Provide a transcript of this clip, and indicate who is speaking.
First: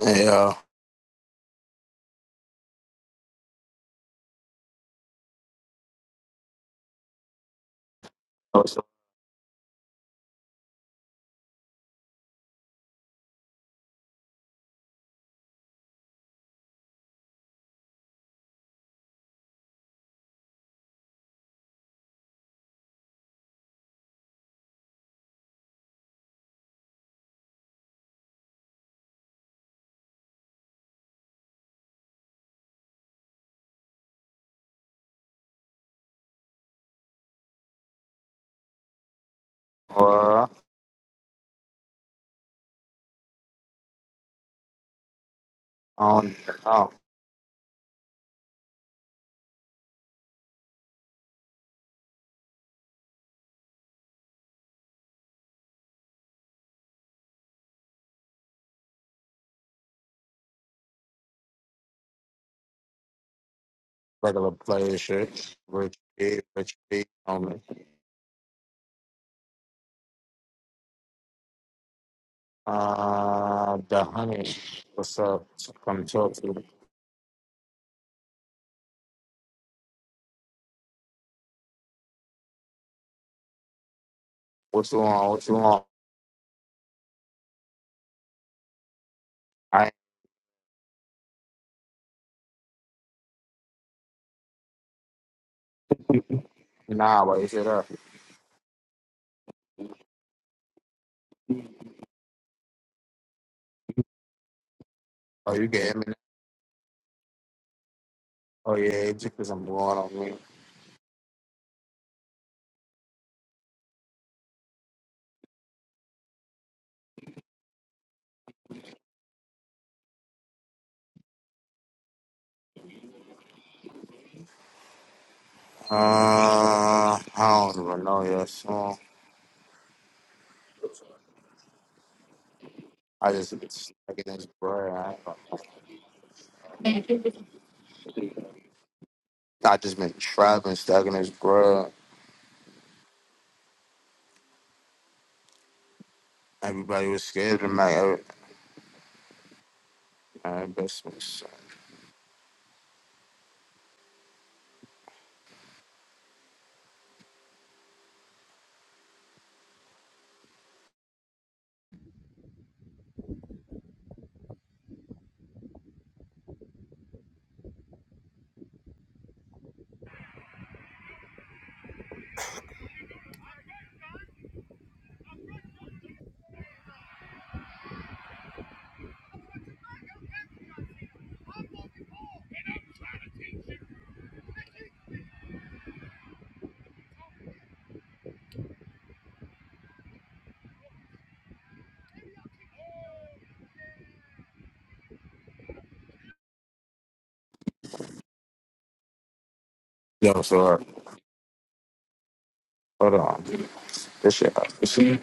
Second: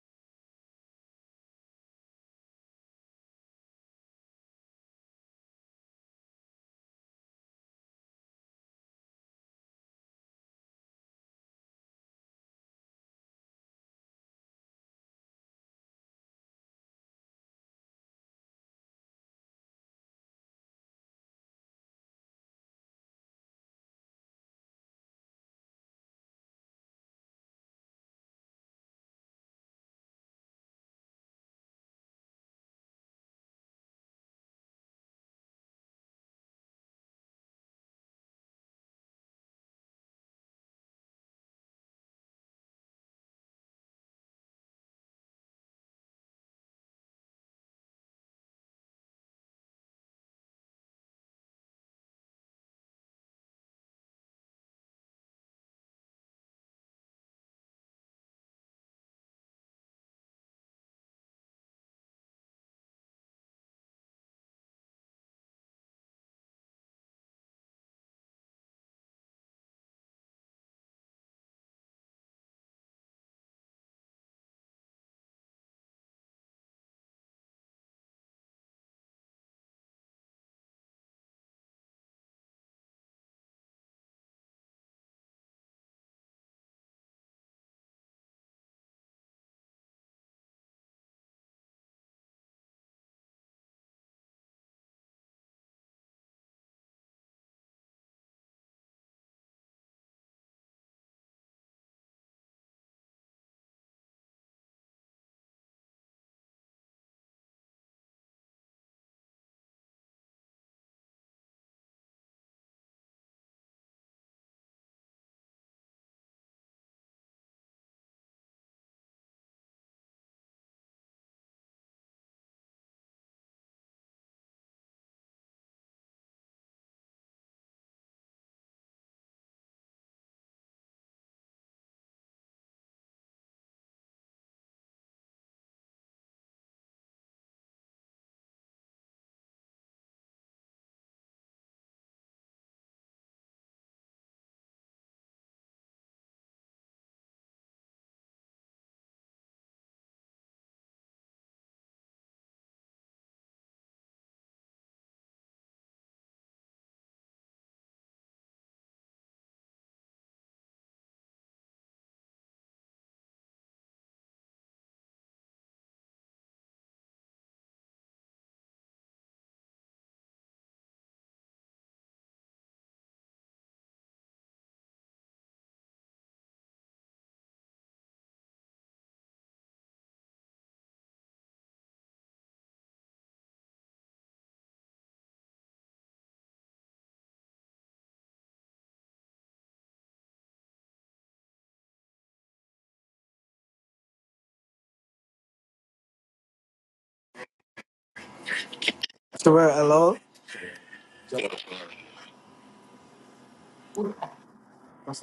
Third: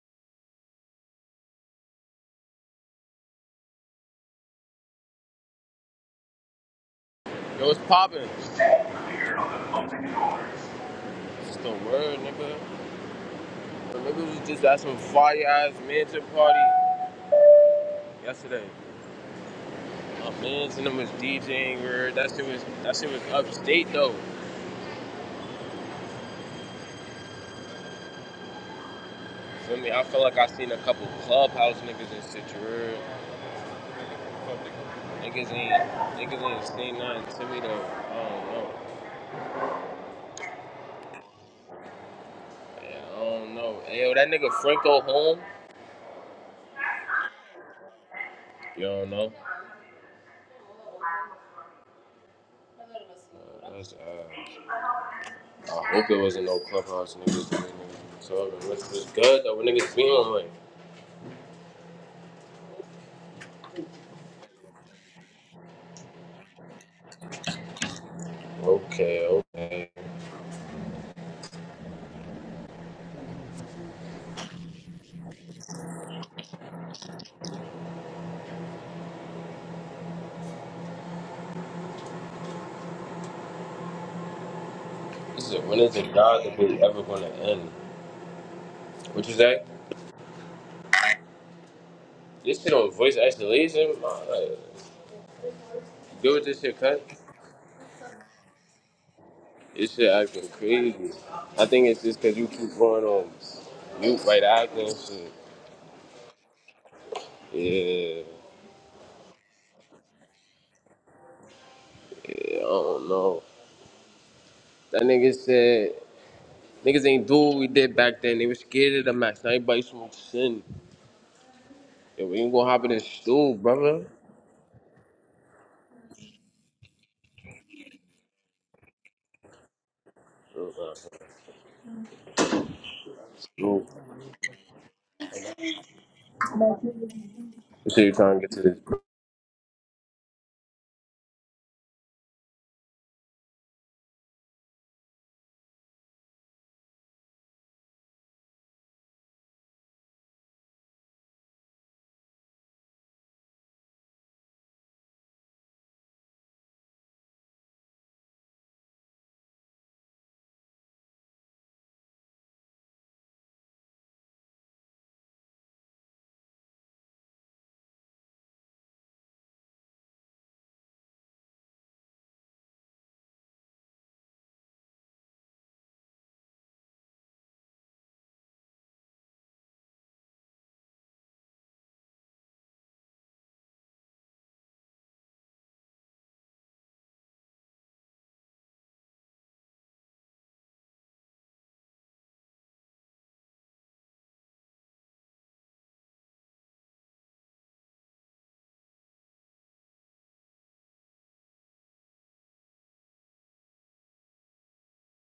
Speaker 1: Yeah.
Speaker 2: Yo, what's poppin'? Just
Speaker 1: What's up,
Speaker 2: the word, nigga. Remember we just at some fire ass mansion party yesterday. My mans and them was DJing. word. That shit was that shit was upstate though. Feel me? I feel like I seen a couple clubhouse niggas and shit. You heard? Niggas ain't niggas ain't seen nothing to me though. I don't know.
Speaker 1: boy? I
Speaker 2: Yeah, I don't know. Hey, yo, that nigga Franco home?
Speaker 1: don't know.
Speaker 2: You don't know? Uh, That's uh. I hope it wasn't no clubhouse niggas. the way niggas be talking. Which was good though. When niggas be on like,
Speaker 1: Regular player shit. Rich B, Rich B, homie.
Speaker 2: okay, okay.
Speaker 1: Uh, the honey. What's up? Come talk to me. What you want? What
Speaker 2: This
Speaker 1: you
Speaker 2: is a, when
Speaker 1: want?
Speaker 2: is the God debate ever gonna end? What you say?
Speaker 1: I ain't-
Speaker 2: This shit on voice isolation? My, like, do with this shit cut?
Speaker 1: nah, but you said up.
Speaker 2: This shit acting crazy. I think it's just cause you keep going on mute right after. and shit.
Speaker 1: Oh, you getting me? now?
Speaker 2: Yeah,
Speaker 1: Oh yeah, it's because I'm going on me.
Speaker 2: yeah, I don't know. That nigga said niggas ain't do what we did back then. They were scared of the max. Now everybody smokes sin. Yeah, we ain't gonna hop in this stool, brother.
Speaker 1: Uh, I don't even know your song.
Speaker 2: Uh, uh, uh,
Speaker 1: I just been
Speaker 2: Stool.
Speaker 1: stuck in this bread. I, ain't gonna-
Speaker 2: You shit you trying to get to this
Speaker 1: I just been trapping, stuck in this bread. Everybody was scared of my, every, my investments.
Speaker 3: Swear, hello?
Speaker 1: Yo, so Hold on. This shit.